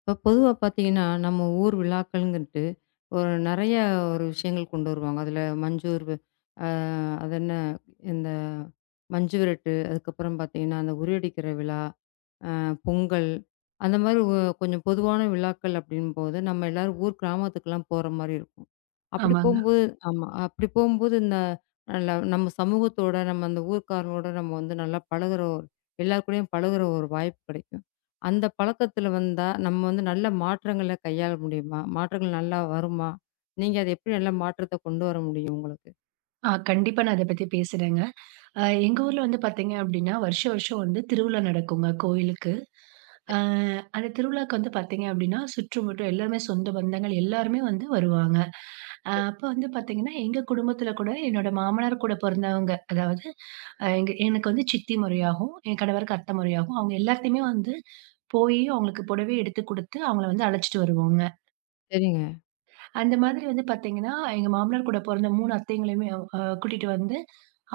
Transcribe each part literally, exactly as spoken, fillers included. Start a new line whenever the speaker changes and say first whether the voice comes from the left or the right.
left: இப்போ பொதுவா பார்த்தீங்கன்னா, நம்ம ஊர் விழாக்கள்ன்ட்டு ஒரு நெறைய ஒரு விஷயங்கள் கொண்டு வருவாங்க. அதில மஞ்சூர் அ அது என்ன இந்த மஞ்சு விரட்டு, அதுக்கப்புறம் பார்த்தீங்கன்னா, அந்த உறியடிக்கிற விழா. பொங்கல், அந்த மாதிரி ஒ கொஞ்சம் பொதுவான விழாக்கள் அப்படிங்கும்போது, நம்ம எல்லாரும் ஊர் கிராமத்துக்குலாம் போற மாரி இருக்கும். அப்படி
right: ஆமாங்க.
left: போம்போது ஆமா. அப்படி போம்போது இந்த நல்ல நம்ம சமூகத்தோட, நம்ம அந்த ஊர்க்காரங்களோட நம்ம வந்து நல்லா பழகுற ஒரு எல்லார் கூடயும் பழகுற ஒரு வாய்ப்பு கிடைக்கும். அந்த பழக்கத்துல வந்தா, நம்ம வந்து நல்ல மாற்றங்கள கையாள முடியுமா? மாற்றங்கள் நல்லா வருமா? நீங்க அத எப்படி நல்ல மாற்றத்த கொண்டு வர முடியும் உங்களுக்கு?
right: ஆ கண்டிப்பா நான் அத பத்தி பேசுறேங்க. அ எங்க ஊர்ல வந்து பார்த்தீங்க அப்டின்னா, வருஷம் வருஷம் வந்து திருவிழா நடக்குங்க கோயிலுக்கு. அ அந்த திருவிழாக்கு வந்து பார்த்தீங்க அப்டின்னா, சுற்றுமுற்றும் எல்லாருமே சொந்த பந்தங்கள் எல்லாருமே வந்து வருவாங்க. அ அப்ப வந்து பார்த்தீங்கன்னா, எங்க குடும்பத்தில கூட என்னோட மாமனார் கூட பொறந்தவங்க, அதாவது அ எங்க எனக்கு வந்து சித்தி முறையாகவும், என் கணவருக்கு அத்த முறையாகவும் அவங்க எல்லாத்தையுமே வந்து போயி அவங்களுக்கு புடவை எடுத்து குடுத்து அவங்கள வந்து அழைச்சிட்டு வருவோங்க.
left: சரிங்க.
right: அந்த மாதிரி வந்து பார்த்தீங்கன்னா, எங்க மாமனார் கூட பொறந்த மூணு அத்தைங்களையுமே அவ் அ கூட்டிட்டு வந்து,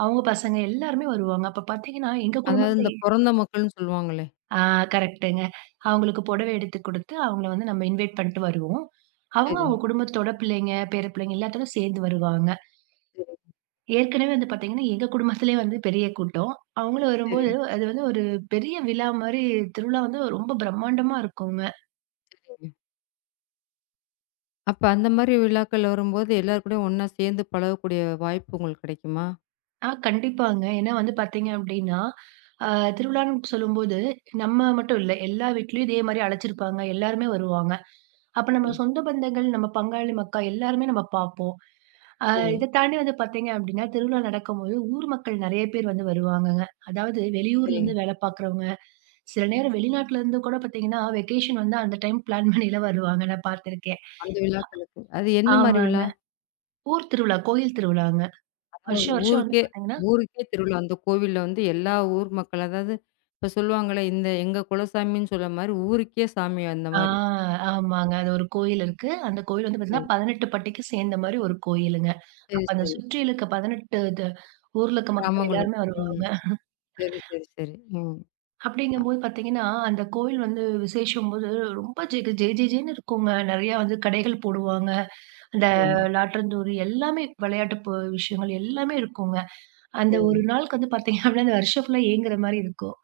right: அவங்க பசங்க எல்லாருமே வருவாங்க. அப்ப பார்த்தீங்கன்னா, எங்க
left: அதாவது
right: குடும்பத்தில.
left: இந்த பொறந்த மக்கள்ன்னு சொல்லுவாங்களே.
right: ஆ, கரெக்ட்டுங்க. அவங்களுக்கு புடவை எடுத்து குடுத்து, அவங்கள வந்து நம்ம இன்வைட் பண்ணிட்டு வருவோம். அவங்க,
left: சரி,
right: அவங்க குடும்பத்தோட பிள்ளைங்க, பேர பிள்ளைங்க எல்லாத்தோட சேர்ந்து வருவாங்க.
left: சரி,
right: ஏற்கனவே வந்து பார்த்தீங்கன்னா, எங்க குடும்பத்திலேயே வந்து பெரிய கூட்டம். அவங்களும்
left: சரி,
right: வரும்போது, அது வந்து ஒரு பெரிய விழா மாரி திருவிழா வந்து ரொம்ப பிரம்மாண்டமா இருக்குங்க.
left: சரிங்க. அப்ப அந்த மாரி விழாக்கள் வரும்போது, எல்லார் கூடயும் ஒண்ணா சேர்ந்து பழகக்கூடிய வாய்ப்பு உங்களுக்கு கிடைக்குமா?
right: ஆ கண்டிப்பாங்க. ஏன்னா வந்து பார்த்தீங்க அப்டின்னா, அ திருவிழான்னு சொல்லும்போது, நம்ம மட்டும் இல்ல. எல்லா வீட்லயும் இதே மாரி அழைச்சிருப்பாங்க. எல்லாருமே வருவாங்க. அப்ப
left: சரி.
right: நம்ம சொந்த பந்தங்கள், நம்ம பங்காளி மக்கா எல்லாருமே நம்ம பார்ப்போம். அ
left: சரி,
right: இத தாண்டி வந்து பார்த்தீங்க அப்டின்னா, திருவிழா நடக்கும்போது ஊர் மக்கள் நெறைய பேர் வந்து வருவாங்கங்க. அதாவது
left: சரிங்க.
right: வெளியூர்லேருந்து வேல பார்க்குறவங்க, சில நேரம் வெளிநாட்டுலேருந்து கூட பார்த்தீங்கன்னா, வெக்கேஷன் வந்து அந்த டைம் பிளான் பண்ணிலாம் வருவாங்க. நான் பார்த்துருக்கேன்.
left: அந்த விழாக்களுக்கு. அது என்ன மாரி
right: ஆமாங்க.
left: விழா?
right: ஊர் திருவிழா, கோயில் திருவிழாங்க. வருஷம் வருஷம் வந்து
left: ஊருக்கே
right: பார்த்தீங்கன்னா.
left: ஊருக்கே திருவிழா. அந்த கோவில்ல வந்து எல்லா ஊர் மக்கள், அதாவது இப்ப சொல்லுவாங்கல்ல, இந்த எங்க குலசாமின்னு சொல்ல மாரி ஊருக்கே சாமி அந்த
right: ஆ,
left: மாரி.
right: ஆமாங்க. அது ஒரு கோயில் இருக்கு. அந்த கோயில் வந்து
left: சரி,
right: பார்த்தீங்கன்னா, பதினெட்டு பட்டிக்கு சேர்ந்த மாரி ஒரு கோயிலுங்க.
left: சரி,
right: அப்ப அந்த
left: சரி.
right: சுற்றி இருக்க பதினெட்டு இது ஊர்ல இருக்க மக்கள்
left: கிராமங்களும்.
right: எல்லாருமே
left: ம்.
right: வருவாங்க.
left: சரி, சரி, சரி. ம். அ
right: அப்படிங்கும்போது பார்த்தீங்கன்னா, அந்த கோயில் வந்து விசேஷம்போது ரொம்ப ஜெக ஜே ஜே ஜேன்னு இருக்குங்க. நெறையா வந்து கடைகள் போடுவாங்க. அந்த
left: சரிங்க,
right: லாட்டந்தூரி எல்லாமே விளையாட்டு பொ விஷயங்கள் எல்லாமே இருக்குங்க. அந்த
left: சரிங்க.
right: ஒரு நாளுக்கு வந்து பார்த்தீங்க அப்படின்னா, அந்த வருஷம் ஃபுல்லா ஏங்குற மாரி இருக்கும்.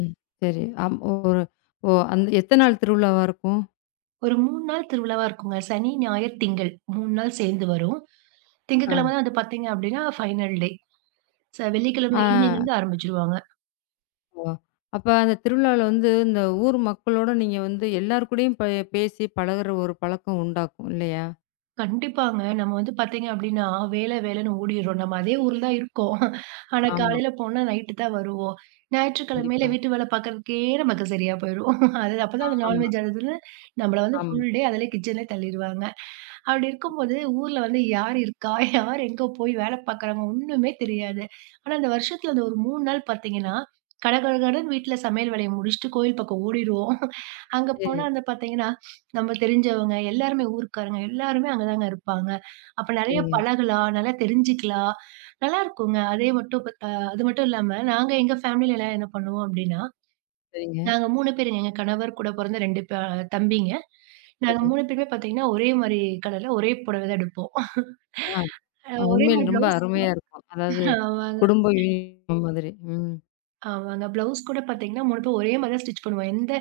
left: ம். சரி. அம் ஒரு ஓ அந்த எத்தன நாள் திருவிழாவா இருக்கும்?
right: ஒரு மூணு நாள் திருவிழாவா இருக்குங்க. சனி, ஞாயிறு, திங்கள் மூணு நாள் சேர்ந்து வரும்.
left: ஆ.
right: திங்கட்கிழமை தான் வந்து பார்த்தீங்க அப்படின்னா, ஃபைனல் டே. ச வெள்ளிக்கிழமை ஈவ்னிங்
left: ஆ.
right: வந்து ஆரம்பிச்சுருவாங்க.
left: ஓ! அப்ப அந்த திருவிழால வந்து இந்த ஊர் மக்களோட நீங்க வந்து எல்லார் கூடயும் ப பேசி பழகுற ஒரு பழக்கம் உண்டாக்கும் இல்லையா?
right: கண்டிப்பாங்க. நம்ம வந்து பார்த்தீங்க அப்டின்னா, வேல வேலன்னு ஓடிர்றோம். நம்ம அதே ஊர்ல தான் இருக்கோம். ஆனா
left: ஆமா.
right: காலையில போனா நைட்டு தான் வருவோம். ஞாயிற்றுக்கிழமையில
left: கண்டிப்பா.
right: வீட்டு வேல பார்க்கறதுக்கே நமக்கு சரியா போயிரும். அது அப்பதான் அந்த
left: ஆமா,
right: நான்வெஜ் அதுன்னு நம்மள வந்து
left: ஆமா.
right: ஃபுல் டே அதிலே கிச்சன்லே தள்ளிருவாங்க. அப்டி இருக்கும்போது ஊர்ல வந்து யார் இருக்கா? யார் எங்க போய் வேல பார்க்குறாங்க? ஒண்ணுமே தெரியாது. ஆனா அந்த வருஷத்துல அந்த ஒரு மூணு நாள் பார்த்தீங்கன்னா, கடகடகடன்னு வீட்ல சமையல் வேலைய முடிச்சுட்டு கோயில் பக்கம் ஓடிருவோம். அங்க போனா
left: சரி,
right: வந்து பார்த்தீங்கன்னா, நம்ம தெரிஞ்சவங்க எல்லாருமே ஊர்க்காரங்க எல்லாருமே அங்கதாங்க இருப்பாங்க. அப்ப நெறைய
left: சரிங்க,
right: பழகலாம், நல்லா தெரிஞ்சுக்கலாம். நல்லாருக்குங்க. அதே மட்டும் பத் அ அது மட்டும் இல்லாம நாங்க எங்க ஃபேமிலிலலாம் என்ன பண்ணுவோம் அப்டின்னா,
left: சரிங்க,
right: நாங்க மூணு பேருங்க. எங்க கணவர் கூட பொறந்த ரெண்டு ப தம்பிங்க. நாங்க
left: சரி.
right: மூணு பேருமே பாத்தீங்கன்னா, ஒரே மாரி கலர்ல ஒரே புடவ தான் எடுப்போம். அ
left: ஆ,
right: ஒரே
left: உண்மையில்
right: மாரி
left: ரொம்ப
right: ப்ளவுஸ் கூட.
left: அருமையா இருக்கும். அதாவது
right: ஆமாங்க,
left: குடும்ப யூனியன் மாதிரி. ம்.
right: ஆமாங்க. ப்ளவுஸ் கூட பார்த்தீங்கன்னா, மூணு பேரும் ஒரே மாரி தான் ஸ்டிச் பண்ணுவோம். எந்த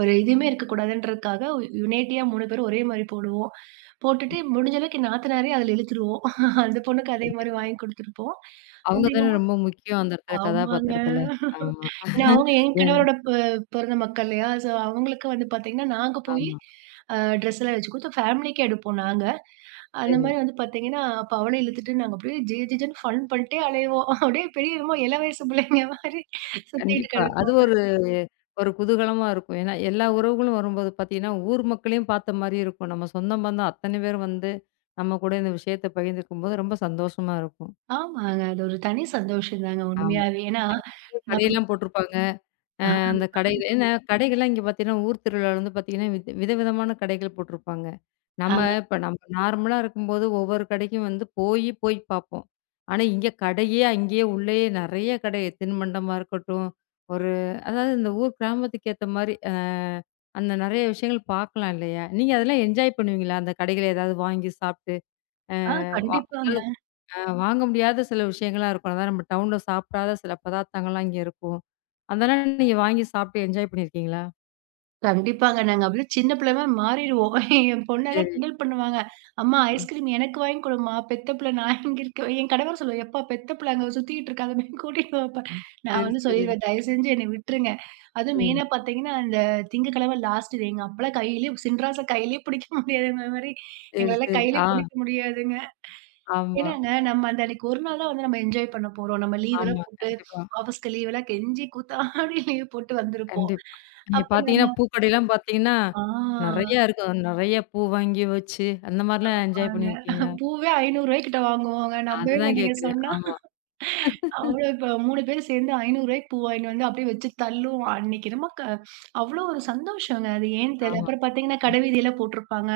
right: ஒரு இதுவுமே இருக்கக்கூடாதுன்றதுக்காக, யுனைட்டியா மூணு பேரும் ஒரே மாரி போடுவோம். போட்டுட்டு முடிஞ்ச அளவுக்கு என் நாத்தனாரையும் அதில இழுத்துருவோம். அந்த பொண்ணுக்கு அதே மாரி
left: கண்டிப்பா.
right: வாங்கி குடுத்துருப்போம்.
left: அவங்க தானே
right: அப்படிங்கும்.
left: ரொம்ப முக்கியம் அந்த இடத்துல
right: ஆமாங்க.
left: கதாபாத்திரத்துல. ஆமா.
right: ஏன்னா அவங்க என்
left: ஏன்னா
right: கணவரோட பொ பொறந்த மக்கள் இல்லையா? ஸோ அவங்களுக்கு வந்து பார்த்தீங்கன்னா, நாங்க போயி
left: ஆமா.
right: அ ட்ரெஸ் எல்லாம் வச்சு குடுத்து ஃபேமிலிக்கே எடுப்போம் நாங்க. அந்த
left: சரி.
right: மாரி வந்து பார்த்தீங்கன்னா, அப்ப அவள இழுத்துட்டு நாங்க அப்படியே ஜே ஜே ஜேன்னு ஃபன் பண்ணிட்டே அலைவோம். அப்படியே பெரிய என்னமோ இளவயசு பிள்ளைங்க மாரி சுத்திட்டு
left: கண்டிப்பா. அது
right: கெடப்போம்.
left: ஒரு ஒரு குதூகலமா இருக்கும். ஏன்னா, எல்லா உறவுகளும் வரும்போது பார்த்தீங்கன்னா, ஊர் மக்களையும் பார்த்த மாரியும் இருக்கும். நம்ம சொந்தம் பந்தம் அத்தன பேரும் வந்து, நம்ம கூட இந்த விஷயத்த பகிர்ந்துக்கும்போது ரொம்ப சந்தோஷமா இருக்கும்.
right: ஆமாங்க. அது ஒரு தனி சந்தோஷம் தாங்க
left: ஆமா.
right: உண்மையாவே. ஏன்னா, நம்ம.
left: கடையெல்லாம் போட்டிருப்பாங்க.
right: ஆ,
left: அந்த கடையில ஏன்னா கடைகள்லாம் இங்க பார்த்தீங்கன்னா, ஊர் திருவிழால வந்து பார்த்தீங்கன்னா, வித விதவிதமான கடைகள் போட்டிருப்பாங்க.
right: ஆ,
left: நம்ம இப்ப நம்ம நார்மலா இருக்கும்போது ஒவ்வொரு கடைக்கும் வந்து போயி, போய் பார்ப்போம். ஆனா, இங்க கடையே அங்கேயே உள்ளயே நெறைய கடை தின்பண்டமா இருக்கட்டும், ஒரு அதாவது இந்த ஊர் கிராமத்துக்கு ஏத்த மாரி அ அந்த நெறைய விஷயங்கள் பார்க்கலாம் இல்லையா? நீங்க அதெல்லாம் என்ஜாய் பண்ணுவீங்களா? அந்த கடைகள ஏதாவது வாங்கி சாப்ட்டு, அ
right: ஆ
left: வா அதாவது
right: கண்டிப்பாங்க,
left: அ வாங்க முடியாத சில விஷயங்கள்லாம் இருக்கும். அதான் நம்ம டவுன்ல சாப்பிடாத சில பதார்த்தங்கள்லாம் இங்க இருக்கும். அதெல்லாம் நீங்க வாங்கி சாப்ட்டு என்ஜாய் பண்ணியிருக்கீங்களா?
right: கண்டிப்பாங்க. நாங்க அப்படியே சின்ன பிள்ளைமாரி மாறிருவோம். என் பொண்ணெல்லாம்
left: சரி.
right: கிண்டல் பண்ணுவாங்க. "அம்மா
left: ம்.
right: ஐஸ்கிரீம் எனக்கு வாங்கி குடும்மா! பெத்த பிள்ள நான் இங்க இருக்கேன்." என் கணவர் சொல்லுவாரு, "எப்பா! பெத்த பிள்ள அங்க சுத்திக்கிட்டு இருக்கா! அத போய் கூட்டிட்டு வாப்பா." நான்
left: சரி,
right: வந்து
left: சரி.
right: சொல்லிருவேன், "தயவு செஞ்சு என்னை விட்டுருங்க." அதுவும்
left: ம்.
right: மெயினா பார்த்தீங்கன்னா, அந்த திங்கக்கிழமை லாஸ்ட் டே எங்க அப்பலாம் கையிலேயே சின்ராச கையிலேயே பிடிக்க முடியாதுங்கிற மாரி
left: சரி,
right: எங்களலாம்
left: சரி.
right: கையிலேயே
left: ஆ,
right: பிடிக்க முடியாதுங்க.
left: ஆமா,
right: ஏன்னாங்க, நம்ம அந்த அன்னைக்கு ஒரு நாள் தான் வந்து நம்ம என்ஜாய் பண்ண போறோம். நம்ம லீவெல்லாம்
left: ஆமா.
right: போட்டு
left: கண்டிப்பா,
right: ஆஃபீஸ்க்கு லீவெல்லாம் கெஞ்சி கூத்தாடி லீவ் போட்டு வந்திருப்போம்.
left: கண்டிப்பா. நீங்க
right: அப்ப
left: பார்த்தீங்கன்னா,
right: நாங்க.
left: பூக்கடைலாம் பார்த்தீங்கன்னா,
right: ஆ
left: நெறையா இருக்கும். நெறைய பூ வாங்கி வச்சு, அந்த மாரிலாம் என்ஜாய்
right: ஆமாங்க.
left: பண்ணியிருக்கீங்களா?
right: பூவே ரூ. ஐநூறு கிட்ட வாங்குவோங்க. நம்பவே
left: அதுதான்
right: மாட்டீங்க
left: கேட்கிறேன்.
right: சொன்னா.
left: ஆமா,
right: அவ்ளோ இப்ப மூணு பேர் சேர்ந்து ரூ. ஐநூறு பூ வாங்கிட்டு வந்து அப்படியே வச்சு தள்ளுவோம். அன்னைக்கு நம்ம க அவ்ளோ ஒரு சந்தோஷங்க. அது ஏன்னு தெரியல.
left: ஆமா.
right: அப்புறம் பார்த்தீங்கன்னா, கடை
left: கண்டிப்பா.
right: வீதியில போட்டிருப்பாங்க.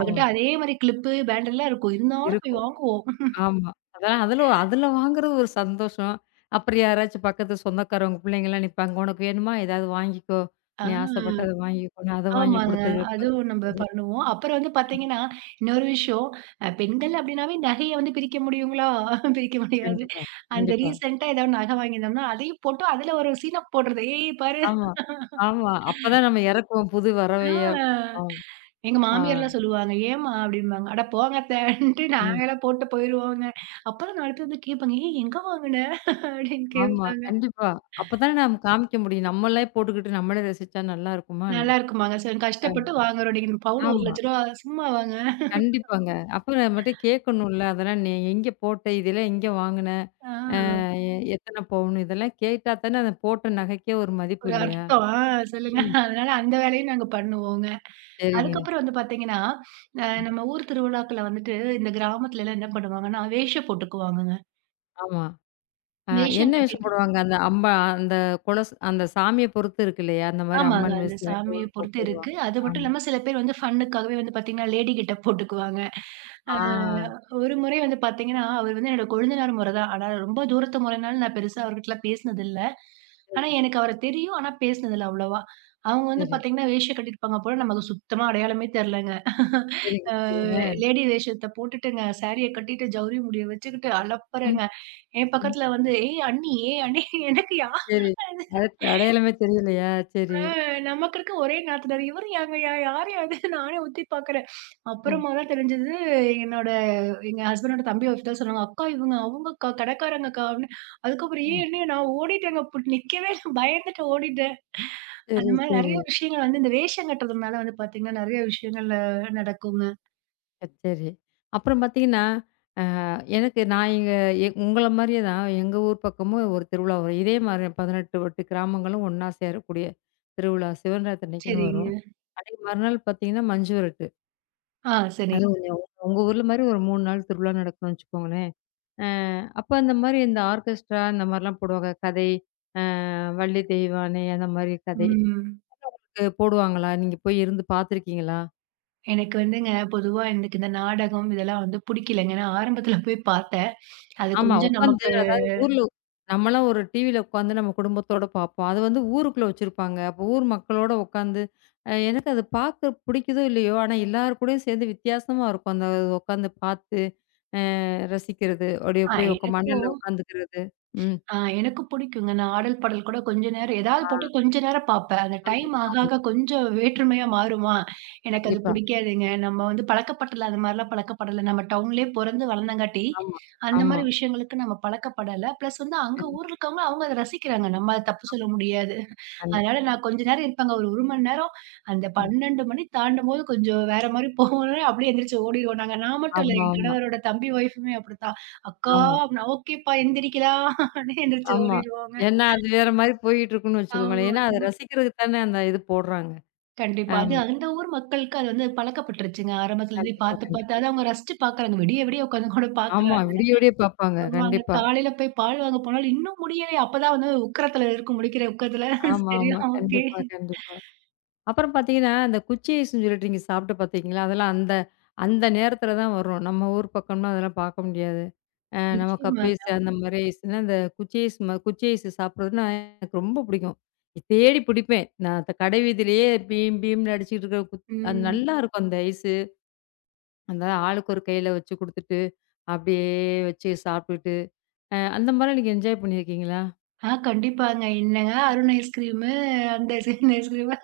left: ஆமா.
right: அதே மாரி கிளிப்பு, பேண்டல்லாம் இருக்கும். இருந்தாலும் போய்
left: இருக்கும்.
right: வாங்குவோம்.
left: ஆமா. அதான் அதுல அதுல வாங்குறது ஒரு சந்தோஷம். அப்புறம் யாராச்சும் பக்கத்து சொந்தக்காரவங்க பிள்ளைங்கலாம் நிப்பாங்க. "உனக்கு வேணுமா? ஏதாவது வாங்கிக்கோ.
right: ஆ,
left: நீ ஆசைப்பட்டத வாங்கிக்கோன்னு" அத வாங்கி
right: ஆமாங்க.
left: குடுத்தது
right: அதுவும் நம்ப
left: சந்தோஷம்.
right: பண்ணுவோம். அப்புறம் வந்து பார்த்தீங்கன்னா, இன்னொரு விஷயம். அ பெண்கள் அப்டின்னாவே நகைய வந்து பிரிக்க முடியுங்களா? பிரிக்க முடியாது.
left: கண்டிப்பா,
right: அந்த
left: கண்டிப்பா.
right: ரீசென்ட்டா ஏதாவது நகை வாங்கியிருந்தோம்னா, அதையும் போட்டு அதில ஒரு சீனப் போடுறது. "ஏய் பாரு".
left: ஆமா, ஆமா. அப்பதான் நம்ம இறக்குவோம் புது வரவைய.
right: ஆ
left: ஆம்.
right: எங்க
left: ஆ.
right: மாமியார்லாம் சொல்லுவாங்க. "ஏம்மா?" அப்டிம்பாங்க. "அட போங்க அத்த"ன்ட்டு
left: ம்.
right: நாங்கலாம் போட்டு போயிருவோங்க. அப்பதான் நாலு பேர் வந்து கேட்பாங்க. "ஏய் எங்க வாங்குன?" அப்டின்னு
left: ஆமா,
right: கேட்பாங்க.
left: கண்டிப்பா. அப்பதானே நம்ம காமிக்க முடியும். நம்மளே போட்டுக்கிட்டு நம்மளே ரசிச்சா நல்லா இருக்குமா என்ன?
right: நல்லா இருக்குமாங்க. சரி
left: அ.
right: கஷ்டப்பட்டு வாங்குறோம். நீங்க பவுன் ரூ.
left: ஆமா.
right: ஒரு லட்சம சும்மாவாங்க.
left: கண்டிப்பாங்க. அப்ப நம்மட்ட கேட்கணும்ல. அதெல்லாம் நீ எங்க போட்ட? இதெல்லாம் எங்க வாங்குன?
right: ஆ
left: அ எ எத்தன பவுனு? இதெல்லாம் கேட்டா தானே அந்த போட்ட நகைக்கே ஒரு மதிப்பு
right: ஒரு
left: இல்லையா?
right: அர்த்தம். ஆ சொல்லுங்க.
left: ம்.
right: அதனால அந்த வேலையும் நாங்க பண்ணுவோங்க.
left: சரிங்க.
right: அதுக்கப்புறம் வந்து பார்த்தீங்கன்னா, அ
left: ம்.
right: நம்ம ஊர் திருவிழாக்கள்ல வந்துட்டு இந்த கிராமத்துலலாம் என்ன பண்ணுவாங்கன்னா, வேஷம் போட்டுக்குவாங்கங்க.
left: ஆமா. ஆ,
right: வேஷம்
left: என்ன வேஷம்
right: கட்டிட்டு.
left: போடுவாங்க? அந்த அம்பா அந்த கொலஸ் அந்த சாமிய பொறுத்து இருக்கு இல்லையா? அந்த மாரி
right: ஆமாங்க.
left: அம்மன்
right: அந்த
left: வேஷம்
right: சாமிய
left: போட்டு
right: பொறுத்து இருக்கு.
left: வருவாங்க.
right: அது மட்டும்
left: ஆமா.
right: இல்லாம சில பேர் வந்து ஃபன்னுக்காகவே வந்து பார்த்தீங்கன்னா, லேடி கெட்டப் போட்டுக்குவாங்க. ஆ
left: ஆ.
right: ஒரு முறை வந்து பார்த்தீங்கன்னா, அவர் வந்து என்னோட கொழுந்தனார் முறை தான். ஆனா ரொம்ப தூரத்து முறைனால நான் பெருசா அவர்கிட்டலாம் பேசினதில்ல. ஆனா
left: சரி,
right: எனக்கு அவர தெரியும். ஆனா பேசினதில்ல அவ்வளவா. அவங்க வந்து
left: சரி.
right: பார்த்தீங்கன்னா, வேஷ்டி கட்டியிருப்பாங்க போல. நமக்கு சுத்தமா அடையாளமே தெரியலங்க.
left: சரிங்க,
right: ஆ
left: சரிங்க.
right: லேடி வேஷத்த போட்டுட்டுங்க, சாரிய கட்டிட்டு, ஜவுரி முடிய வச்சுக்கிட்டு
left: ம்,
right: அலப்பறங்க. என்
left: ம்.
right: பக்கத்துல வந்து, "ஏய் அண்ணி, ஏய் அண்ணி". எனக்கு யார்
left: சரி.
right: அது?
left: அடுத்து அடையாளமே தெரியலையா? சரி.
right: நமக்கு இருக்க ஒரே நாத்தனார். இவரு யாங்க? யா யாரு அது? நானே உத்து பார்க்குறேன்.
left: ம்,
right: அப்புறமா தான் தெரிஞ்சது. என்னோட எங்க ஹஸ்பண்டோட தம்பி ஒய்ஃப் தான் சொன்னாங்க. "அக்கா இவங்க அவங்க அக்கா, கடைக்காரங்க அக்கா" அப்படின்னு. அதுக்கப்புறம் ஏன்
left: ம்.
right: என்னைய நான் ஓடிட்டேங்க. பு நிக்கவே இல்ல. பயந்துட்டு ஓடிட்டேன். அந்த
left: சரி,
right: மாரி
left: சரி.
right: நெறைய விஷயங்கள் வந்து இந்த வேஷம் கட்டுறதுனால வந்து பார்த்தீங்கன்னா, நெறைய விஷயங்கள்ல நடக்குங்க.
left: அ சரி. அப்புறம் பார்த்தீங்கன்னா, அ எனக்கு நான் எங்க எ உங்கள மாரியே தான் எங்க ஊர் பக்கமும் ஒரு திருவிழா வரும். இதே மாரி பதினெட்டு, பதினெட்டு கிராமங்களும் ஒண்ணா சேரக்கூடிய திருவிழா சிவராத்திரி அன்னைக்குன்னு வரும்.
right: சரிங்க.
left: அன்னைக்கு மறுநாள் பார்த்தீங்கன்னா, மஞ்சு விரட்டு.
right: ஆ சரி.
left: அது உங்க உங்க ஊர்ல மாரி ஒரு மூணு நாள் திருவிழா நடக்கும்னு வச்சுக்கோங்களேன். அ அப்ப அந்த மாரி இந்த ஆர்கெஸ்ட்ரா இந்த மாரிலாம் போடுவாங்க. கதை, அ வள்ளி தெய்வானை அந்த மாரி கதை
right: ம்.
left: அ போடுவாங்களா? நீங்க போய் இருந்து பார்த்துருக்கீங்களா?
right: எனக்கு வந்துங்க பொதுவா எனக்கு இந்த நாடகம் இதெல்லாம் வந்து புடிக்கலங்க. நான் ஆரம்பத்துல போய் பார்த்தேன். அது
left: ஆமா.
right: கொஞ்சம்
left: உட்காந்து
right: நமக்கு.
left: அதாவது ஊர்ல நம்மலாம் ஒரு டிவில உட்காந்து நம்ம குடும்பத்தோட பார்ப்போம். அது வந்து ஊருக்குள்ள வச்சிருப்பாங்க. அப்ப ஊர் மக்களோட உட்காந்து அ எனக்கு அது பார்க்க பிடிக்குதோ இல்லையோ, ஆனா எல்லார் கூடயும் சேர்ந்து வித்தியாசமா இருக்கும். அந்த உட்காந்து பார்த்து அ ரசிக்கிறது. அப்படியே
right: ஆ
left: போய் உக்க
right: எனக்கு
left: மணல்ல உட்காந்துக்கிறது. ம்.
right: ஆ எனக்கும் பிடிக்குங்க. நான் ஆடல், பாடல் கூட கொஞ்ச நேரம் ஏதாவது
left: ஆ,
right: போட்டு கொஞ்ச நேரம் பார்ப்பேன். அந்த
left: ஆமா,
right: டைம் ஆக,
left: ஆமா.
right: ஆக கொஞ்சம் வேற்றுமையா மாறுமா, எனக்கு அது
left: கண்டிப்பா.
right: பிடிக்காதுங்க. நம்ம வந்து பழக்கப்படல, அந்த மாரிலாம் பழக்கப்படல. நம்ம டவுன்லேயே பொறந்து வளர்ந்தங்காட்டி,
left: ஆமா,
right: அந்த
left: ஆமா.
right: மாரி விஷயங்களுக்கு நம்ம பழக்கப்படல. பிளஸ் வந்து அங்க
left: கண்
right: ஊர்ல இருக்கவங்க, அவங்க அத ரசிக்கிறாங்க. நம்ம அத தப்பு சொல்ல முடியாது.
left: கண்
right: அதனால நான் கொஞ்ச நேரம் இருப்பேங்க. ஒரு 1 மணி நேரம். அந்த
left: ம்.
right: பன்னிரண்டு மணி தாண்டும்போது கொஞ்சம் வேற மாரி போகணும்னு அப்படியே எந்திரிச்சு ஓடிருவோம். நாங்க நான் மட்டும் இல்ல.
left: ஆமா,
right: என்
left: ஆமா,
right: கணவரோட தம்பி ஒய்ஃபுமே அப்படித்தான். "அக்கா"
left: ஆமா,
right: அப்படின்னா, "ஓகேப்பா எந்திரிக்கலாம்" அப்படின்னு எந்திரிச்சு
left: ஆமா.
right: ஓடிருவாங்க.
left: ஏன்னா, அது வேற மாரி போயிட்டு இருக்குன்னு வச்சுக்கோங்களேன்.
right: ஆமா,
left: ஏன்னா, அத ரசிக்கிறதுக்கு தானே அந்த இது போடுறாங்க.
right: கண்டிப்பா. அது
left: ஆமா.
right: அந்த ஊர் மக்களுக்கு அது வந்து பழக்கப்பட்டுருச்சுங்க. ஆரம்பத்துலருந்தே
left: கண்டிப்பா,
right: பார்த்து, பார்த்து
left: கண்டிப்பா.
right: அத அவங்க ரசிச்சு பார்க்குறாங்க. விடிய விடிய உட்காந்து கூட
left: ஆமா.
right: பார்க்குறாங்க.
left: விடிய விடிய பார்ப்பாங்க.
right: ஆமாங்க.
left: கண்டிப்பா.
right: காலையில போய் பால் வாங்க போனாலும் இன்னும் முடியலையே! அப்பதான் வந்து உக்கிரத்துல இருக்கும். முழிக்கிற உக்கிரத்துல.
left: ஆமா,
right: சரி,
left: ஆமா.
right: ஓகே.
left: கண்டிப்பா, கண்டிப்பா. அப்புறம் பார்த்தீங்கன்னா, அந்த குச்சி ஐஸ்ன்னு சொல்லிட்டு நீங்க சாப்பிட்டு பார்த்தீங்களா? அதெல்லாம் அந்த அந்த நேரத்தில தான் வரும். நம்ம ஊர் பக்கம்லாம் அதெல்லாம் பார்க்க முடியாது. அ நம்ம கப்
right: நிச்சயமாங்க.
left: ஐஸ் அந்த மாரி ஐஸ்னா, இந்த குச்சி ஐஸ் ம குச்சி ஐஸ் சாப்பிடுறதுன்னா எனக்கு ரொம்ப பிடிக்கும். தேடி பிடிப்பேன். நான் அந்த கடை வீதியிலேயே பீம் பீம்ன்னு அடிச்சுக்கிட்டு இருக்கிற குத் அது
right: ம்.
left: நல்லாருக்கும் அந்த ஐஸு. அந்த ஆளுக்கு ஒரு கையில வச்சு குடுத்துட்டு, அப்படியே வச்சு சாப்பிட்டுட்டு, அ அந்த மாரிலாம் நீங்க என்ஜாய் பண்ணியிருக்கீங்களா?
right: ஆ கண்டிப்பாங்க. என்னங்க அருண் ஐஸ்கிரீமு, அந்த ஐஸ்கிரீம், இந்த ஐஸ்கிரீமு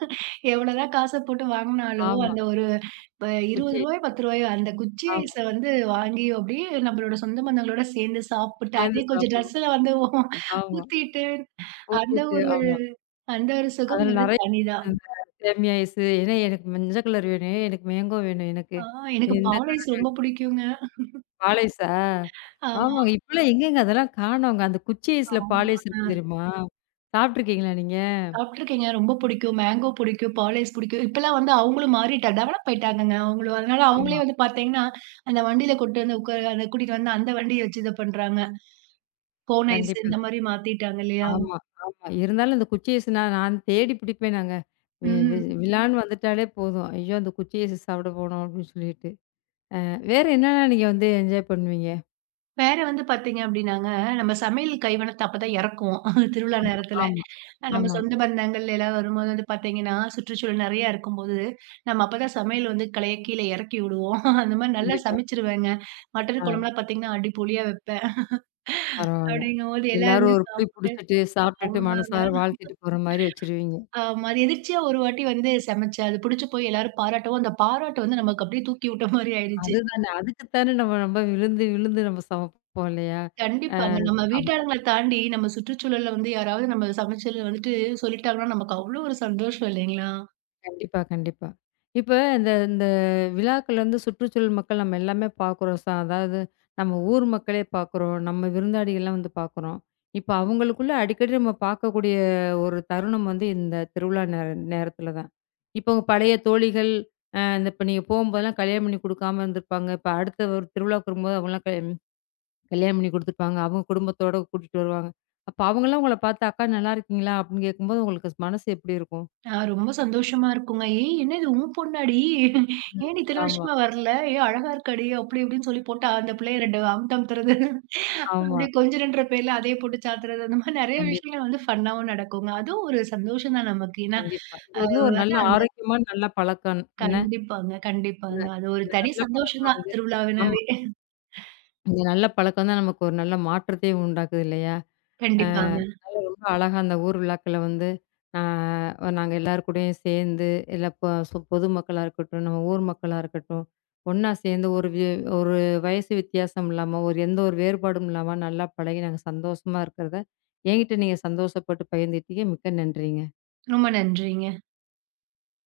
right: எவ்வளோதான் காச போட்டு வாங்குனாலும்,
left: ஆமா.
right: அந்த ஒரு ப ரூ.
left: குச்சி
right: இருபது ரூ.
left: ஐஸ்.
right: பத்து அந்த குச்சி
left: ஆமா.
right: ஐஸ வந்து வாங்கி அப்படியே நம்மளோட சொந்த பந்தங்களோட சேர்ந்து சாப்பிட்டு,
left: சேர்ந்து
right: அதே கொஞ்சம்
left: சாப்பிடுவோம்.
right: ட்ரெஸ்ல வந்து ஊ-
left: ஆமா.
right: ஊத்திட்டு, அந்த
left: ஊத்திட்டு
right: ஒரு
left: ஆமா.
right: அந்த ஒரு சுகம்
left: அதில
right: வந்து
left: நெறைய
right: தனிதான்.
left: அந்த சேமியா ஐஸ், ஏன்னா எனக்கு மஞ்ச கலர் வேணும், எனக்கு மேங்கோ வேணும் எனக்கு.
right: ஆ எனக்கு
left: இந்த
right: பால் ஐஸ் ரொம்ப பிடிக்குங்க.
left: பால் ஐஸா?
right: ஆமா,
left: ஆமாங்க. இப்பலாம் எங்கேங்க அதெல்லாம் காணோங்க. அந்த குச்சி ஐஸ்ல பால் ஐஸ்
right: ஆமாங்க.
left: இருக்கும் தெரியுமா? சாப்பிட்டுருக்கீங்களா நீங்க?
right: சாப்ட்டுருக்கேங்க. ரொம்ப புடிக்கும். மேங்கோ புடிக்கும். பால் ஐஸ் புடிக்கும். இப்பலாம் வந்து அவங்களும் மாறிட்டா டெவலப் ஆயிட்டாங்கங்க அவங்களும். அதனால அவங்களே
left: ஆமா.
right: வந்து பாத்தீங்கன்னா, அந்த வண்டியில கொண்டு வந்து உட்கார அத கூட்டிட்டு வந்து அந்த வண்டிய வச்சு இது பண்றாங்க. கோன் ஐஸ்
left: கண்டிப்பா.
right: இந்த மாரி மாத்திட்டாங்க இல்லையா?
left: ஆமா, ஆமா. இருந்தாலும் இந்த குச்சி ஐஸ் நான் நான் தேடி பிடிப்பேன் நாங்க. வி வி
right: ம்.
left: விழான்னு வந்துட்டாலே போதும். ஐயோ! அந்த குச்சி ஐஸ் சாப்பிட போனோம் அப்படின்னு சொல்லிட்டு. வேற என்னலாம் நீங்க வந்து என்ஜாய் பண்ணுவீங்க?
right: வேற வந்து பாத்தீங்க அப்படின்னாங்க, நம்ம சமையல் கைவண்ணத்த அப்பதான் இறக்குவோம். திருவிழா
left: ஆமா,
right: நேரத்துல.
left: ஆமா,
right: அஹ் நம்ம
left: ஆமா.
right: சொந்த பந்தங்கள் எல்லாம் வரும்போது வந்து பாத்தீங்கன்னா, சுற்றுச்சூழல் நெறையா இருக்கும்போது, நம்ம அப்பதான் சமையல் வந்து கலைய கீழ இறக்கி விடுவோம். அந்த மாரி நல்லா
left: கண்டிப்பா.
right: சமைச்சுருவேங்க. மட்டன்
left: ஆ.
right: குழம்புலாம் பாத்தீங்கன்னா, அடிப்பொலியா வைப்பேன்.
left: பரவால்ல.
right: அப்படிங்கும்போது
left: எல்லாரும்
right: எல்லாருமே
left: ஒரு புடி
right: சாப்பிட்டு.
left: புடிச்சிட்டு, சாப்பிட்டுட்டு,
right: ஆமாங்க.
left: மனசார வாழ்த்திட்டு போற மாரி வச்சுருவீங்க.
right: ஆமா. அது எதிர்ச்சியா ஒரு வாட்டி வந்து சமைச்சேன். அது புடிச்சு போய் எல்லாரும் பாராட்டவும், அந்த பாராட்டு வந்து நமக்கு அப்படியே தூக்கி விட்ட மாரி ஆயிடுச்சு.
left: அதுதானே, அதுக்கு தானே நம்ம ரொம்ப விழுந்து, விழுந்து நம்ம சமைப்போம் இல்லையா?
right: கண்டிப்பாங்க. நம்ம
left: அ
right: வீட்டாளுங்கள தாண்டி நம்ம சுற்றுச்சூழல்ல வந்து யாராவது நம்ம சமைச்சது வந்துட்டு சொல்லிட்டாங்கன்னா, நமக்கு அவ்வளோ ஒரு சந்தோஷம் இல்லைங்களா?
left: கண்டிப்பா, கண்டிப்பா. இப்ப இந்த இந்த விழாக்கள்ல வந்து சுற்றுச்சூழல் மக்கள் நம்ம எல்லாமே பார்க்குறோம். ச அதாவது நம்ம ஊர் மக்களே பார்க்குறோம். நம்ம விருந்தாளிகள்லாம் வந்து பார்க்குறோம். இப்ப அவங்களுக்குள்ள அடிக்கடி நம்ம பார்க்கக்கூடிய ஒரு தருணம் வந்து இந்த திருவிழா நேர நேரத்தில தான். இப்போ உங்க பழைய தோழிகள், அ இந்த இப்ப நீங்க போம்போதெல்லாம் கல்யாணம் பண்ணி குடுக்காம இருந்திருப்பாங்க. இப்ப அடுத்த ஒரு திருவிழாவுக்கு வரும்போது அவங்கலாம் கல் கல்யாணம் பண்ணி குடுத்துருப்பாங்க. அவங்க குடும்பத்தோட கூட்டிட்டு வருவாங்க. அப்ப அவங்கலாம் உங்கள பார்த்து, "அக்கா நல்லாருக்கீங்களா?" அப்படின்னு கேட்கும்போது உங்களுக்கு மனசு எப்படி இருக்கும்?
right: நான் ரொம்ப சந்தோஷமா இருக்குங்க. "ஏய் என்ன இது உன் பொண்ணாடி?
left: ம்.
right: ஏன்டி இத்தன
left: ஆமா,
right: வருஷமா வரல? ஏய் அழகா இருக்காடி" அப்படி இப்படின்னு சொல்லி போட்டா, அந்த பிள்ளைய ரெண்டு அமுத்து அமுத்துறது.
left: ஆமா.
right: அப்படியே கொஞ்சுறன்ற பேர்ல அதே போட்டு சாத்துறது, அந்த மாரி நெறைய
left: கண்டிப்பா,
right: விஷயங்கள் வந்து ஃபன்னாவும் நடக்குங்க. அதுவும் ஒரு சந்தோஷம் தான் நமக்கு. ஏன்னா,
left: கண்டிப்பா. இது
right: அ
left: வந்து ஒரு நல்ல
right: அதான்
left: ஆரோக்கியமான நல்ல பழக்கம். என்ன?
right: கண்டிப்பாங்க,
left: இந்த
right: கண்டிப்பாங்க. அது ஒரு
left: இந்த
right: தனி
left: நல்ல
right: சந்தோஷம்
left: பழக்கம்
right: தான்
left: வந்து ஆமா.
right: திருவிழாவினாவே.
left: இந்த நல்ல பழக்கம் தான் நமக்கு ஒரு நல்ல மாற்றத்தையும் உண்டாக்குது இல்லையா?
right: கண்டிப்பாங்க.
left: அதனால ரொம்ப அழகா அந்த ஊர் விழாக்கள வந்து ஆ நாங்க எல்லார் கூடயும் சேர்ந்து, இல்ல பொ சு பொதுமக்களா இருக்கட்டும், நம்ம ஊர் மக்களா இருக்கட்டும், ஒண்ணா சேர்ந்து ஒரு வி ஒரு வயசு வித்தியாசம் இல்லாம, ஒரு எந்த ஒரு வேறுபாடும் இல்லாம நல்லா பழகி நாங்க சந்தோஷமா இருக்கிறத, என்கிட்ட நீங்க சந்தோஷப்பட்டு பகிர்ந்துக்கிட்டீங்க. மிக்க நன்றிங்க.
right: ரொம்ப நன்றிங்க.